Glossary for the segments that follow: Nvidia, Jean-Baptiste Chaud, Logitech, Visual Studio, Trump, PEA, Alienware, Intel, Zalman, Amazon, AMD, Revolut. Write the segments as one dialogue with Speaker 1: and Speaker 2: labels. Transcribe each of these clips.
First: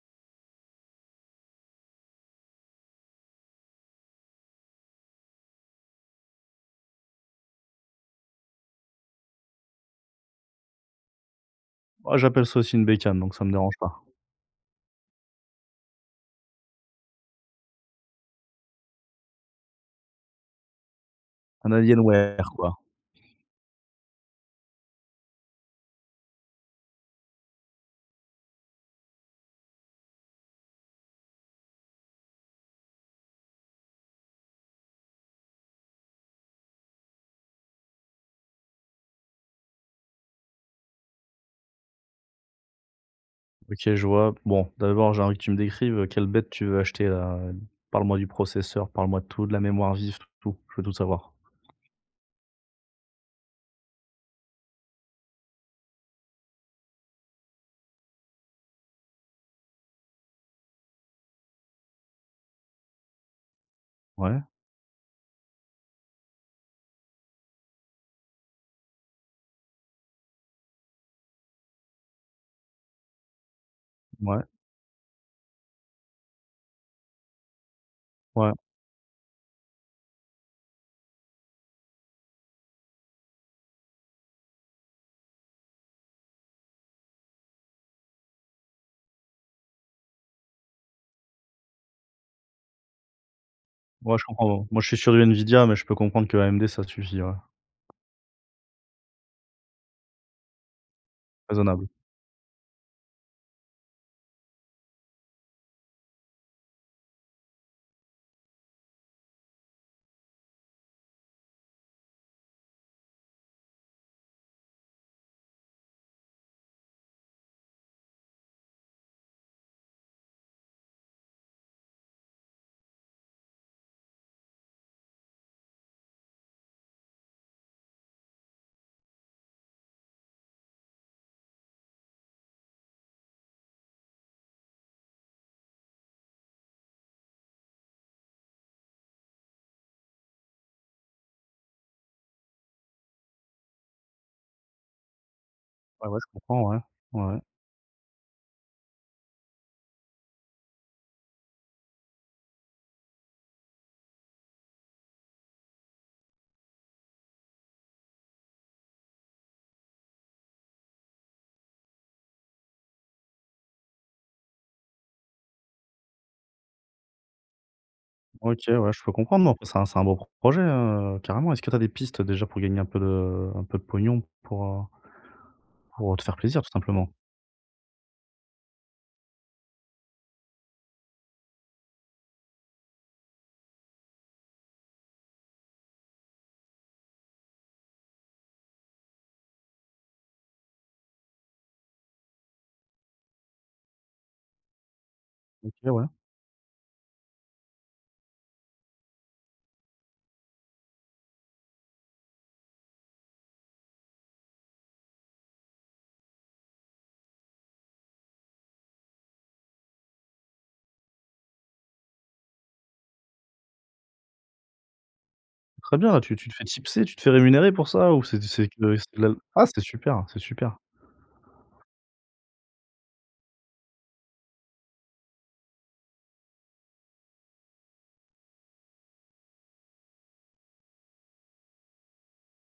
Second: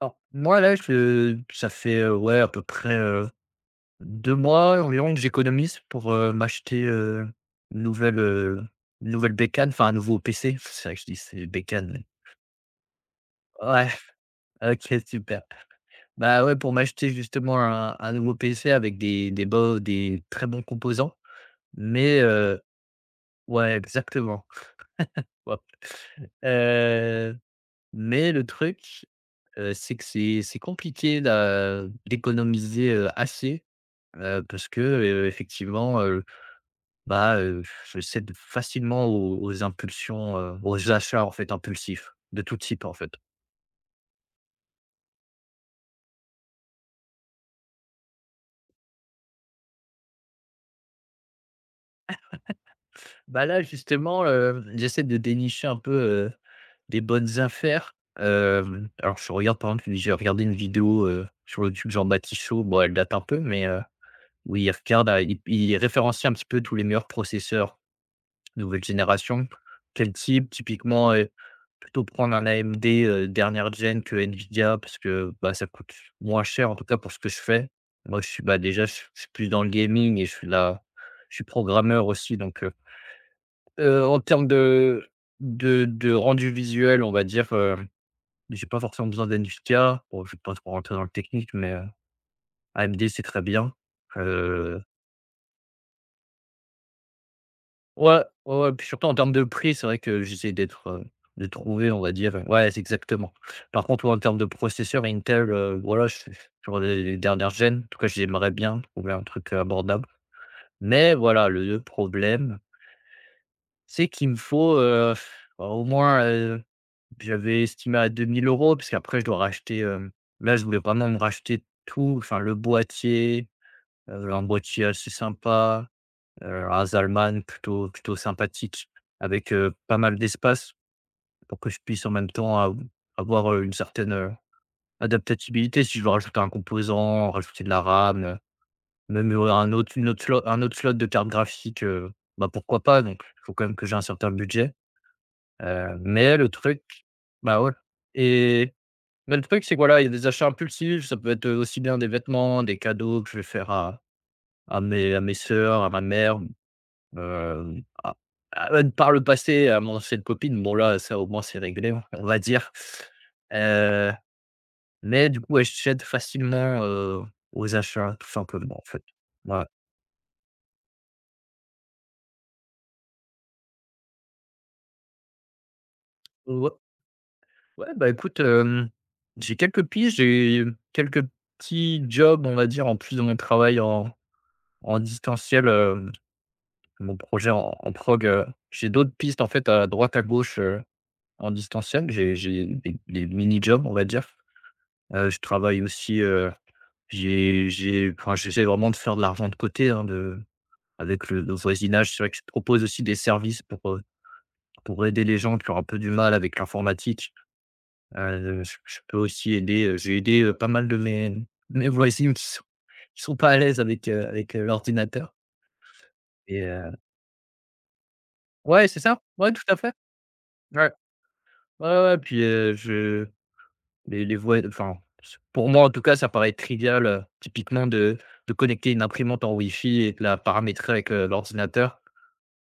Speaker 1: Alors, moi, là, je ça fait, ouais, à peu près, 2 mois environ que j'économise pour, m'acheter, une nouvelle, heu, une nouvelle bécane, enfin, un nouveau PC. C'est vrai que je dis: «C'est bécane», mais
Speaker 2: Moi, j'appelle ça aussi une bécane, donc ça me dérange
Speaker 1: ouais,
Speaker 2: pas.
Speaker 1: OK, super. Bah, ouais, pour m'acheter justement un nouveau PC avec des très bons composants,
Speaker 2: Un
Speaker 1: mais
Speaker 2: Alienware,
Speaker 1: heu
Speaker 2: quoi.
Speaker 1: ouais, exactement. Hop. Heu, mais le truc, c'est que c'est compliqué d'économiser, assez. Parce que, effectivement, bah, je cède facilement aux impulsions, aux achats, en fait, impulsifs, de tout type, en fait.
Speaker 2: OK, je vois. Bon, d'abord, j'ai envie que tu me décrives, quelle bête tu veux acheter, là? Parle-moi du processeur, parle-moi de tout, de la mémoire vive, tout. Je veux tout savoir.
Speaker 1: Bah, là, justement, hem, j'essaie de dénicher un peu, des bonnes affaires. Hem, alors je regarde, par exemple, j'ai regardé une vidéo, sur le de Jean-Baptiste Chaud. Bon, elle date un peu, mais
Speaker 2: Ouais,
Speaker 1: oui, il regarde, il référencie un petit peu tous les meilleurs processeurs nouvelle génération. Quel type? Typiquement, plutôt prendre un AMD, dernière gen que
Speaker 2: ouais,
Speaker 1: Nvidia parce que, bah, ça coûte moins cher, en tout cas pour ce que je fais. Moi,
Speaker 2: ouais,
Speaker 1: bah, déjà, je suis plus dans le gaming et je suis programmeur aussi, donc en termes de rendu visuel, on va dire, j'ai pas forcément besoin d'Nvidia. Bon, je ne vais pas trop rentrer dans le technique, mais AMD, c'est très bien.
Speaker 2: ouais, je comprends. Moi,
Speaker 1: Heu
Speaker 2: je suis sur du Nvidia, mais je peux comprendre que AMD, ça suffit, ouais.
Speaker 1: Ouais, ouais, ouais, puis surtout en termes de prix, c'est vrai que j'essaie de
Speaker 2: Raisonnable.
Speaker 1: trouver, on va dire, ouais, c'est exactement. Par contre, ouais, en termes de processeur Intel, voilà, je suis sur les dernières gènes. En tout cas, j'aimerais bien trouver un truc, abordable. Mais voilà, le problème, c'est qu'il me faut, bah, au moins, j'avais estimé à 2000 €, parce qu'après je dois racheter, hem, là, je voulais vraiment me racheter tout, enfin le boîtier, un boîtier assez sympa, à Zalman, plutôt plutôt sympathique, avec, pas mal d'espace pour que je puisse en même temps av avoir, une certaine, adaptabilité. Si je veux rajouter un composant, rajouter de la RAM, même, un autre slot de carte graphique, bah, pourquoi pas? Donc il faut quand même que j'ai un certain budget,
Speaker 2: Ouais, ouais, je
Speaker 1: mais le
Speaker 2: comprends, ouais.
Speaker 1: truc
Speaker 2: Ouais.
Speaker 1: bah, ouais. et mais le truc, c'est que, voilà, il y a des achats impulsifs, ça peut être aussi bien des vêtements, des cadeaux que je vais faire à mes sœurs, à ma mère. Hem, ah, ah, par le passé, à mon ancienne copine, bon là, ça au moins c'est réglé, on va dire. Heu, mais du coup, ouais, j'aide facilement, aux achats, tout
Speaker 2: OK,
Speaker 1: simplement, en
Speaker 2: ouais,
Speaker 1: fait.
Speaker 2: je peux comprendre, non,
Speaker 1: Ouais.
Speaker 2: c'est un beau projet, hein, carrément. Est-ce que tu as des pistes, déjà, pour gagner un peu de pognon pour te faire plaisir, tout
Speaker 1: Ouais,
Speaker 2: simplement?
Speaker 1: ouais, bah, écoute, hem, j'ai quelques piges, j'ai quelques petits jobs, on va dire, en plus de mon travail en distanciel, hem, mon projet en prog, j'ai d'autres pistes, en fait, à droite, à gauche, en distanciel. J'ai des mini jobs, on va dire. Je
Speaker 2: OK,
Speaker 1: travaille
Speaker 2: ouais.
Speaker 1: aussi. J'ai Enfin, j'essaie vraiment de faire de l'argent de côté, hein, de avec le voisinage. C'est vrai que je propose aussi des services pour, aider les gens qui ont un peu du mal avec l'informatique. Je peux aussi aider, j'ai aidé, pas mal de mes voisins qui sont pas à l'aise avec l'ordinateur.
Speaker 2: Très bien, tu te
Speaker 1: et
Speaker 2: fais
Speaker 1: heu
Speaker 2: tipser, tu te fais rémunérer pour ça? Ou c'est
Speaker 1: ouais,
Speaker 2: que
Speaker 1: c'est
Speaker 2: c'est
Speaker 1: ça.
Speaker 2: de la
Speaker 1: Ouais, tout
Speaker 2: ah
Speaker 1: à
Speaker 2: c'est
Speaker 1: fait.
Speaker 2: super, c'est super.
Speaker 1: Ouais. Ouais, ouais, ouais, puis, je les voi enfin, s pour moi, en tout cas, ça paraît trivial, typiquement de connecter une imprimante en wifi et de la paramétrer avec, l'ordinateur.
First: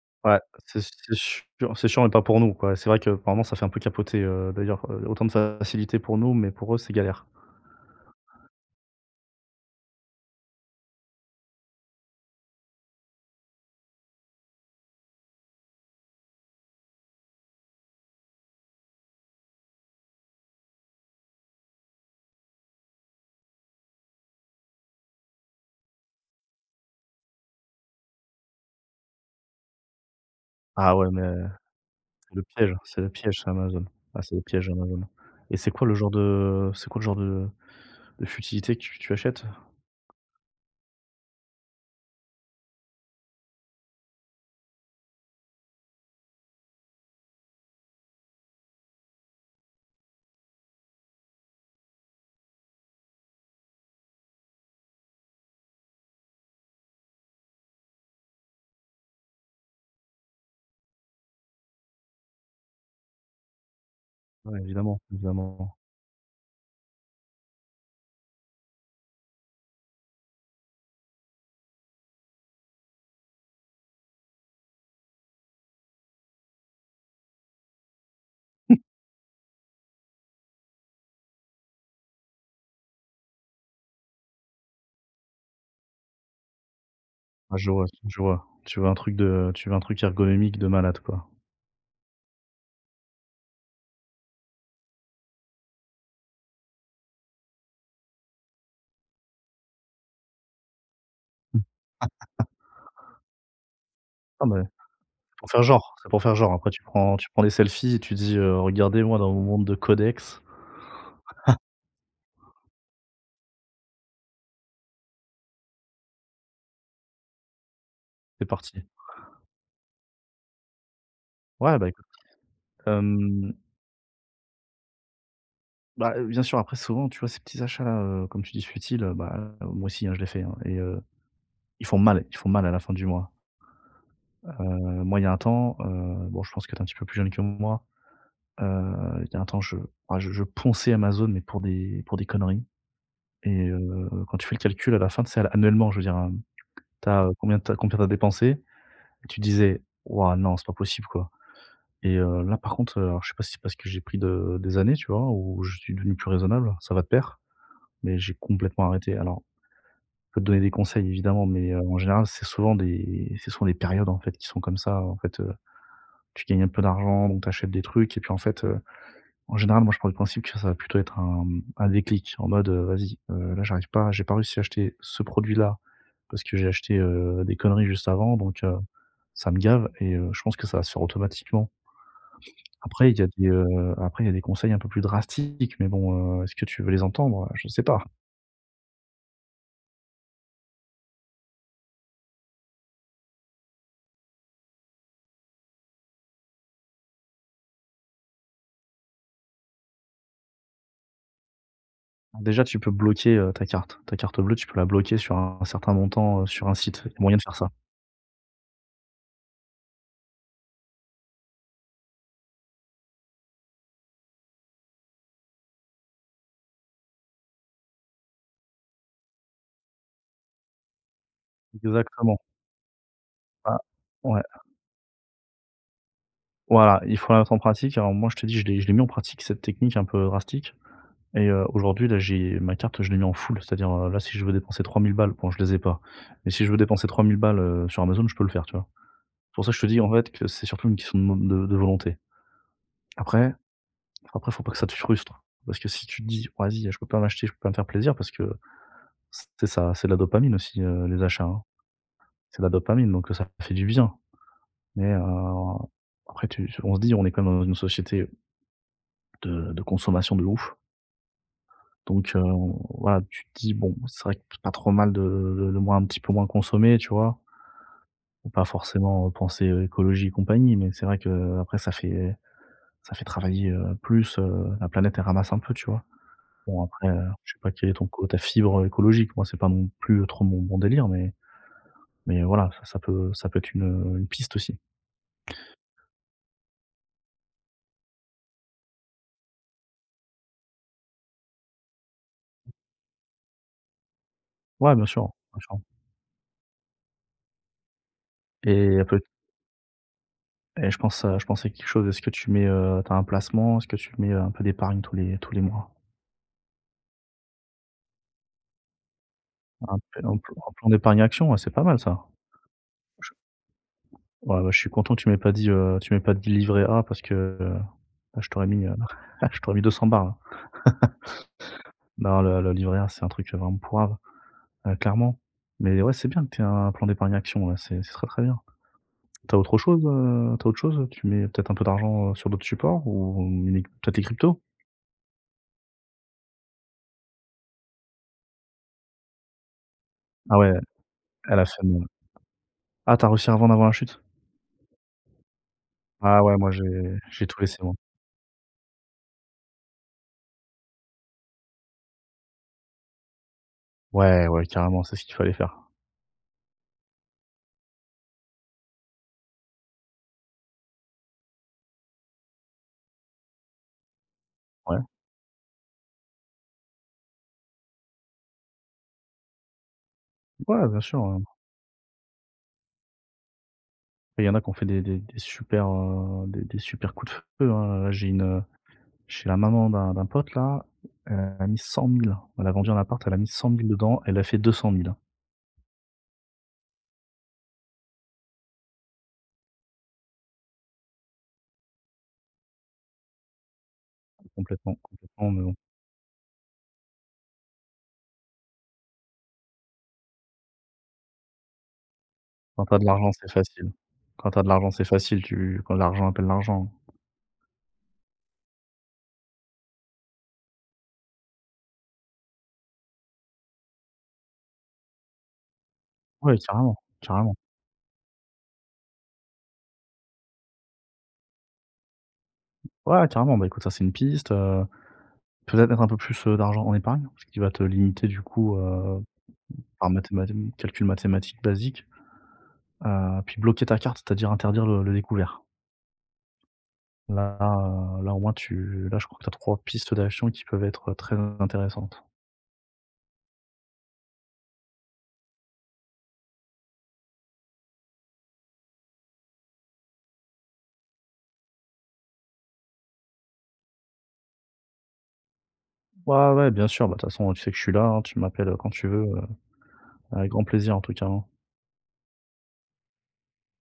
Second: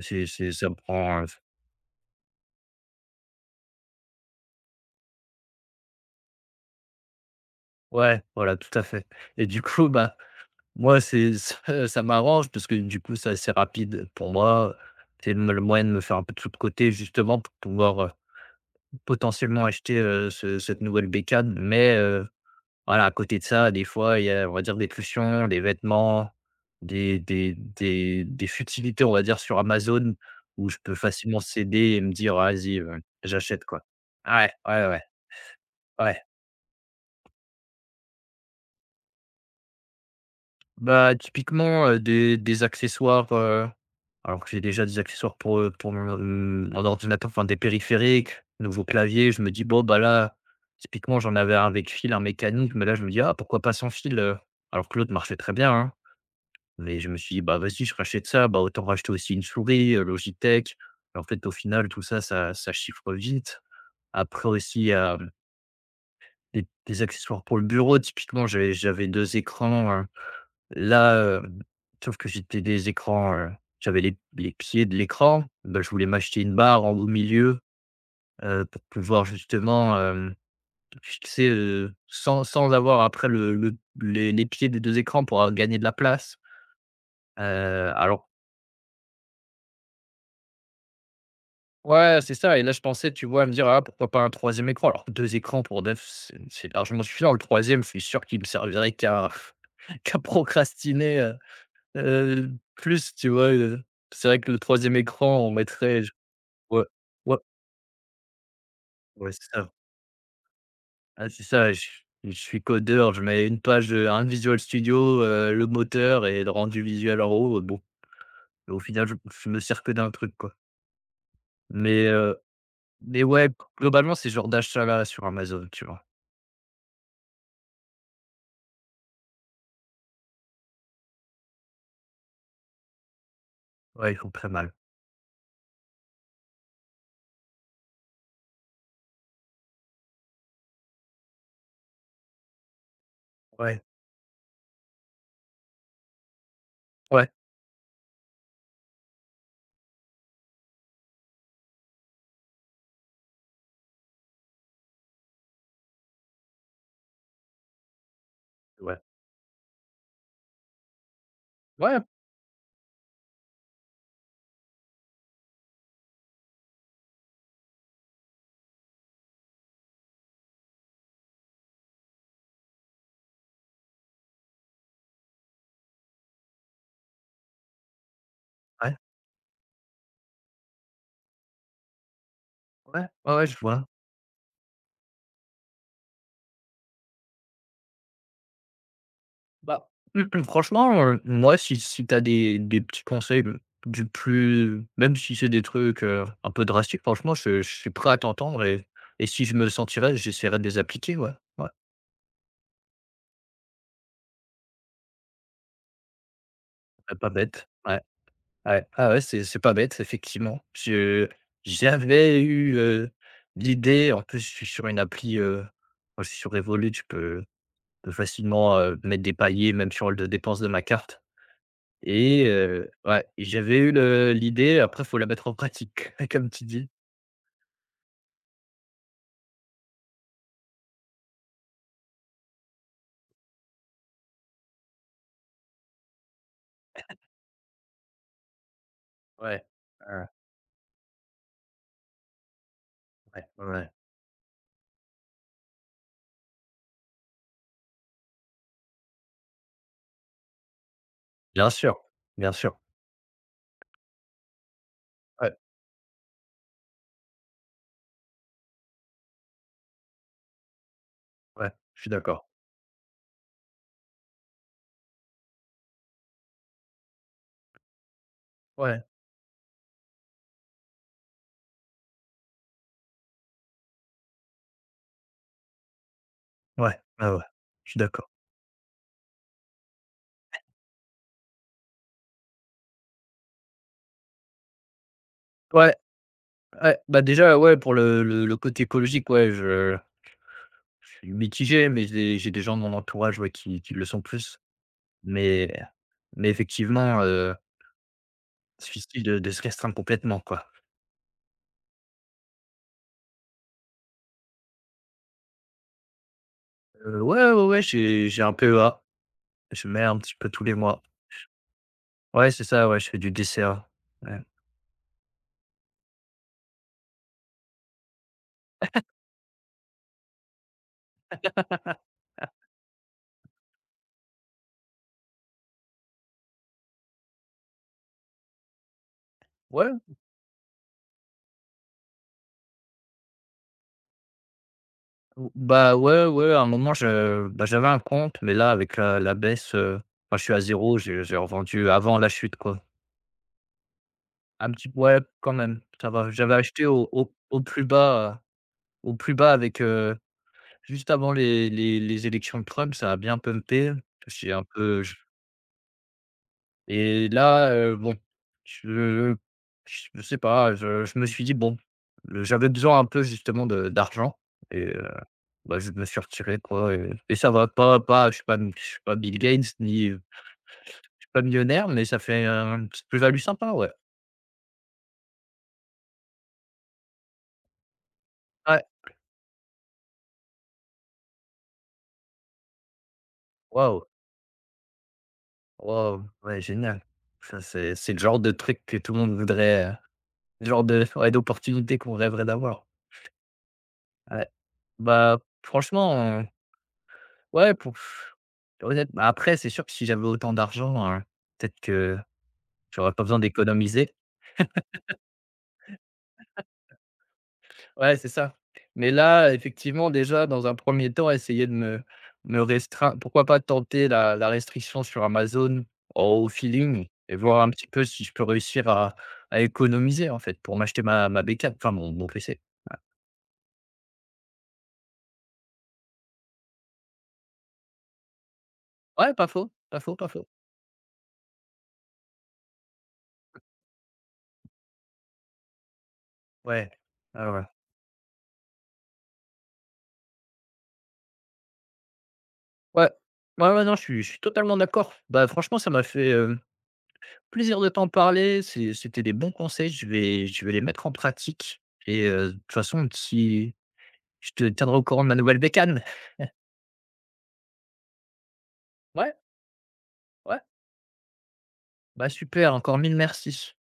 Speaker 1: C'est
Speaker 2: Ouais,
Speaker 1: c'est ça me
Speaker 2: c'est
Speaker 1: prend,
Speaker 2: chiant c'est chiant mais pas pour nous, quoi. C'est vrai que par moments ça fait un peu capoter, d'ailleurs, autant de facilité pour nous, mais pour eux c'est galère.
Speaker 1: ouais, voilà, tout à fait. Et du coup, bah, moi, c'est ça m'arrange parce que, du coup, c'est assez rapide pour moi. C'est me le moyen de me faire un peu de sous de côté, justement, pour pouvoir, potentiellement acheter, ce cette nouvelle bécane, mais voilà, à côté de ça, des fois, il y a, on va dire, des cautions, des vêtements, des futilités, on va dire, sur Amazon où je peux
Speaker 2: Ah ouais, mais
Speaker 1: facilement céder et me dire:
Speaker 2: c'est le piège,
Speaker 1: «Vas-y,
Speaker 2: c'est le piège, c'est
Speaker 1: j'achète, quoi».
Speaker 2: Amazon. Ah, c'est le
Speaker 1: Ouais,
Speaker 2: piège
Speaker 1: ouais, ouais,
Speaker 2: Amazon. Et
Speaker 1: ouais.
Speaker 2: c'est quoi le genre de futilité que tu achètes?
Speaker 1: Bah, typiquement, des accessoires, alors que j'ai déjà des accessoires pour mon ordinateur, enfin des périphériques, nouveau clavier. Je me dis: «Bon, bah, là», typiquement, j'en avais un avec fil, un mécanique, mais là, je me dis: «Ah, pourquoi pas sans fil?» alors que l'autre marchait très bien, hein. Mais je me suis dit: «Bah, vas-y, je rachète ça, bah, autant racheter aussi une souris, Logitech». En fait, au final, tout ça, ça chiffre vite. Après
Speaker 2: Ouais,
Speaker 1: aussi,
Speaker 2: évidemment,
Speaker 1: hem,
Speaker 2: évidemment.
Speaker 1: des accessoires pour le bureau, typiquement, j'avais 2 écrans, là, heu, sauf que j'étais des écrans, j'avais les pieds de l'écran, bah, je voulais m'acheter une barre en au milieu, pour pouvoir, justement, hem, fixer, sans avoir, après, le les pieds des 2 écrans pour, gagner de la place,
Speaker 2: Ah, je vois,
Speaker 1: heu,
Speaker 2: je
Speaker 1: alors
Speaker 2: vois. Tu veux un truc ergonomique de malade, quoi.
Speaker 1: ouais, c'est ça. Et là, je pensais, tu vois, à me dire: «Ah, pourquoi pas un troisième écran?» alors 2 écrans pour Def, c'est largement suffisant. Le troisième, je suis sûr qu'il me servirait qu'à qu'à procrastiner. Heu, Plus, tu vois? C'est vrai
Speaker 2: Ah
Speaker 1: que le
Speaker 2: mais
Speaker 1: troisième
Speaker 2: c'est
Speaker 1: écran,
Speaker 2: pour
Speaker 1: on
Speaker 2: faire genre,
Speaker 1: mettrait.
Speaker 2: c'est
Speaker 1: Je
Speaker 2: pour faire genre. Après tu
Speaker 1: Ouais,
Speaker 2: prends tu
Speaker 1: ouais,
Speaker 2: prends des selfies et tu dis: «Regardez moi
Speaker 1: ouais,
Speaker 2: dans mon
Speaker 1: c'est
Speaker 2: monde
Speaker 1: ça.
Speaker 2: de codex».
Speaker 1: Ah, c'est ça, je suis codeur, je mets une page, un Visual Studio, le moteur et le rendu visuel en haut, bon,
Speaker 2: C'est
Speaker 1: au
Speaker 2: parti.
Speaker 1: final, je me sers que d'un truc, quoi.
Speaker 2: Ouais, bah, écoute,
Speaker 1: Mais heu, mais ouais,
Speaker 2: hem
Speaker 1: globalement, ces genres d'achats-là sur Amazon, tu vois?
Speaker 2: Bah, bien sûr, après souvent, tu vois, ces petits achats-là, comme tu dis futiles, bah, moi aussi, hein, je les fais, hein et ils font mal à la fin du mois.
Speaker 1: Ouais, ils font très mal.
Speaker 2: Moi, il y a un temps, bon, je pense que tu es un petit peu plus jeune que moi, heu, il y a un temps, je ah, je ponçais Amazon, mais pour des conneries et
Speaker 1: Ouais,
Speaker 2: quand tu fais le calcul à la fin, tu sais, annuellement, je veux dire, tu as,
Speaker 1: ouais,
Speaker 2: combien tu as dépensé et tu disais: «Waouh, non, c'est pas possible, quoi» et là, par contre, alors je sais pas si c'est parce que j'ai pris de des années, tu vois, ou je suis devenu plus raisonnable, ça va de pair, mais j'ai complètement
Speaker 1: ouais.
Speaker 2: arrêté. Alors je peux te donner des conseils évidemment, mais en
Speaker 1: Ouais,
Speaker 2: général, c'est souvent des périodes, en fait, qui sont comme ça. En fait, tu gagnes un peu d'argent, donc tu achètes des trucs et puis, en fait, en général, moi, je prends le principe que ça va plutôt être un déclic en mode: «Vas-y, là, j'arrive pas, j'ai pas réussi à acheter ce produit-là parce que j'ai acheté, des conneries juste avant, donc
Speaker 1: ouais,
Speaker 2: ça me gave» et je pense que ça va se faire automatiquement.
Speaker 1: ouais,
Speaker 2: Après, il y a
Speaker 1: ouais, ouais,
Speaker 2: des,
Speaker 1: je vois.
Speaker 2: heu, Après, il y a des conseils un peu plus drastiques, mais bon, est-ce que tu veux les entendre? Je sais pas.
Speaker 1: Bah, franchement, moi, si tu as des petits conseils, du plus même si c'est des trucs, un peu drastiques, franchement, je suis prêt à t'entendre, et si je me le sentirais, j'essaierais de les appliquer, ouais. Ouais,
Speaker 2: Déjà, tu peux bloquer, ta carte. Ta carte bleue, tu peux la bloquer sur un certain montant, sur un site. Il y
Speaker 1: c'est
Speaker 2: a
Speaker 1: pas
Speaker 2: moyen de faire
Speaker 1: bête.
Speaker 2: ça.
Speaker 1: Ouais, ouais. Ah ouais, c'est pas bête, effectivement. Je J'avais eu, l'idée, en plus, je suis sur une appli, moi, je suis sur Revolut, tu peux facilement, mettre des paliers, même sur les dépenses de ma carte.
Speaker 2: Exactement.
Speaker 1: Et ouais, et j'avais
Speaker 2: Ah,
Speaker 1: eu le
Speaker 2: ouais,
Speaker 1: l'idée, après faut la mettre en pratique, comme tu dis.
Speaker 2: voilà, il faut la mettre en pratique. Alors moi, je te dis, je l'ai mis en pratique cette technique un peu drastique et aujourd'hui, là, j'ai ma carte, je l'ai mis en full. C'est-à-dire, là, si je veux dépenser trois mille balles, bon, je les ai pas, mais si je veux dépenser trois mille balles, sur Amazon, je peux le faire, tu vois? C'est
Speaker 1: Ouais.
Speaker 2: pour ça que je te dis, en
Speaker 1: Ouais,
Speaker 2: fait, que c'est surtout une question de mo de volonté.
Speaker 1: ouais,
Speaker 2: Après
Speaker 1: ouais.
Speaker 2: après, faut pas que ça te frustre parce que si tu te dis: «Vas-y, je peux pas m'acheter, je peux pas me faire plaisir» parce que c'est ça, c'est de la dopamine aussi, les achats, hein.
Speaker 1: Bien sûr, bien
Speaker 2: C'est de la
Speaker 1: sûr.
Speaker 2: dopamine, donc ça fait du bien, mais
Speaker 1: Ouais,
Speaker 2: après tu on se dit, on est quand même dans une société de consommation de ouf,
Speaker 1: ouais, je suis
Speaker 2: donc
Speaker 1: d'accord.
Speaker 2: on voilà, tu te dis: «Bon, c'est vrai que c'est pas trop mal de moins un petit peu moins consommer», tu vois? Faut pas
Speaker 1: Ouais,
Speaker 2: forcément, penser, écologie et compagnie, mais c'est vrai que après ça fait travailler, plus, la planète elle ramasse un peu, tu vois? Bon
Speaker 1: ouais,
Speaker 2: après,
Speaker 1: ah ouais,
Speaker 2: je sais pas quelle
Speaker 1: je
Speaker 2: est
Speaker 1: suis
Speaker 2: ton co
Speaker 1: d'accord.
Speaker 2: ta fibre, écologique, moi c'est pas non plus trop mon délire, mais voilà, ça peut être une piste aussi.
Speaker 1: Ouais, ouais, bah, déjà, ouais, pour le côté écologique, ouais, je suis mitigé, mais j'ai des gens de mon entourage, ouais, qui le sont plus.
Speaker 2: Ouais, bien
Speaker 1: Mais
Speaker 2: sûr
Speaker 1: mais, effectivement,
Speaker 2: et
Speaker 1: c'est
Speaker 2: elle peut
Speaker 1: difficile de se restreindre complètement, quoi.
Speaker 2: et je pensais quelque chose. Est-ce que tu mets, tu un placement? Est-ce que tu mets, un peu d'épargne tous les mois?
Speaker 1: Ouais, ouais, ouais, j'ai un PEA, je
Speaker 2: Un
Speaker 1: mets un
Speaker 2: p
Speaker 1: petit
Speaker 2: un
Speaker 1: peu
Speaker 2: plan
Speaker 1: tous
Speaker 2: un
Speaker 1: les
Speaker 2: plan
Speaker 1: mois.
Speaker 2: d'épargne action, ouais, c'est pas mal ça.
Speaker 1: Ouais, c'est ça, ouais, je fais du
Speaker 2: Je
Speaker 1: dessert. Ouais.
Speaker 2: ouais, bah, je suis content que tu m'aies pas dit, livret A parce que, heu, là, je t'aurais mis, je t'aurais mis 200 là. Non, le livret A, c'est un truc, vraiment pourrave, clairement. Mais ouais, c'est bien que tu aies un plan d'épargne action, ouais, c'est très, très bien. T'as autre
Speaker 1: Ouais,
Speaker 2: chose, tu autre chose? Tu mets peut-être un peu d'argent, sur d'autres supports ou unique peut-être les cryptos?
Speaker 1: ou bah, ouais, ouais, à un moment, je bah, j'avais un compte, mais là, avec la baisse, enfin, je suis
Speaker 2: Ah
Speaker 1: à
Speaker 2: ouais,
Speaker 1: zéro, j'ai
Speaker 2: elle a fait
Speaker 1: revendu
Speaker 2: mon
Speaker 1: avant la chute, quoi.
Speaker 2: ah, t'as réussi à revendre avant la chute?
Speaker 1: Un petit ouais, quand même, ça va.
Speaker 2: Ah
Speaker 1: J'avais
Speaker 2: ouais, moi j'ai
Speaker 1: acheté au au
Speaker 2: j'ai tout
Speaker 1: au
Speaker 2: laissé
Speaker 1: plus
Speaker 2: moi.
Speaker 1: bas, au plus bas, avec, juste avant les élections de Trump, ça a bien pumpé.
Speaker 2: Ouais,
Speaker 1: J'ai un
Speaker 2: ouais,
Speaker 1: peu
Speaker 2: carrément,
Speaker 1: j
Speaker 2: c'est ce qu'il fallait faire.
Speaker 1: Et là, bon, je je sais pas, je me suis dit: «Bon», j'avais besoin un peu, justement, de d'argent et
Speaker 2: Ouais.
Speaker 1: bah, je me suis retiré, quoi, et ça va pas, je suis pas Bill Gates, ni
Speaker 2: Ouais, bien
Speaker 1: je
Speaker 2: sûr,
Speaker 1: suis pas
Speaker 2: hein.
Speaker 1: millionnaire, mais ça fait un une plus-value sympa, ouais.
Speaker 2: Il y en a qui ont fait des super coups de feu, hein. Là,
Speaker 1: Ouais,
Speaker 2: j'ai la maman d'un pote là, elle a mis cent mille. Elle a vendu un appart, elle a mis cent mille
Speaker 1: waouh,
Speaker 2: dedans, elle a fait deux cent mille, hein.
Speaker 1: waouh, ouais, génial. Ça, c'est le genre de truc que tout le monde voudrait, le genre de, ouais, d'opportunité qu'on rêverait d'avoir. Ouais,
Speaker 2: Complètement,
Speaker 1: bah,
Speaker 2: complètement, mais bon,
Speaker 1: franchement, ouais, pour honnête bah, après, c'est sûr que si j'avais autant d'argent, peut-être que
Speaker 2: quand t'as de
Speaker 1: j'aurais pas
Speaker 2: l'argent,
Speaker 1: besoin
Speaker 2: c'est facile.
Speaker 1: d'économiser.
Speaker 2: Quand t'as de l'argent, c'est facile, tu quand l'argent appelle l'argent, hein.
Speaker 1: Ouais, c'est ça. Mais là, effectivement, déjà, dans un premier temps, essayer de me restreindre, pourquoi pas tenter la restriction sur Amazon au
Speaker 2: Ouais, carrément,
Speaker 1: feeling et
Speaker 2: carrément.
Speaker 1: voir un petit peu si je peux réussir à économiser, en fait, pour m'acheter ma bécane, enfin mon PC.
Speaker 2: Ouais, carrément, bah, écoute, ça, c'est une piste, peut-être mettre un peu plus, d'argent en épargne, ce qui va te limiter du coup,
Speaker 1: Ouais, pas faux, pas
Speaker 2: par
Speaker 1: faux, pas faux.
Speaker 2: mathémati calcul mathématique basique, puis bloquer ta carte, c'est-à-dire interdire le découvert.
Speaker 1: Ouais. Ouais,
Speaker 2: Là,
Speaker 1: ouais.
Speaker 2: là, au moins tu là, je crois que tu as 3 pistes d'action qui peuvent être, très intéressantes.
Speaker 1: Ouais. Ouais, ouais, non, je suis totalement d'accord. Bah, franchement, ça m'a fait, plaisir de t'en parler. C'était des bons conseils. Je vais les mettre en pratique et, de toute façon, si je te tiendrai au courant de ma nouvelle bécane.
Speaker 2: Ouais, ouais, bien sûr, bah, de toute façon, tu sais que je suis là, hein, tu m'appelles, quand tu veux,
Speaker 1: Ouais,
Speaker 2: avec
Speaker 1: ouais,
Speaker 2: grand plaisir en tout cas, hein.
Speaker 1: bah super, encore mille merci.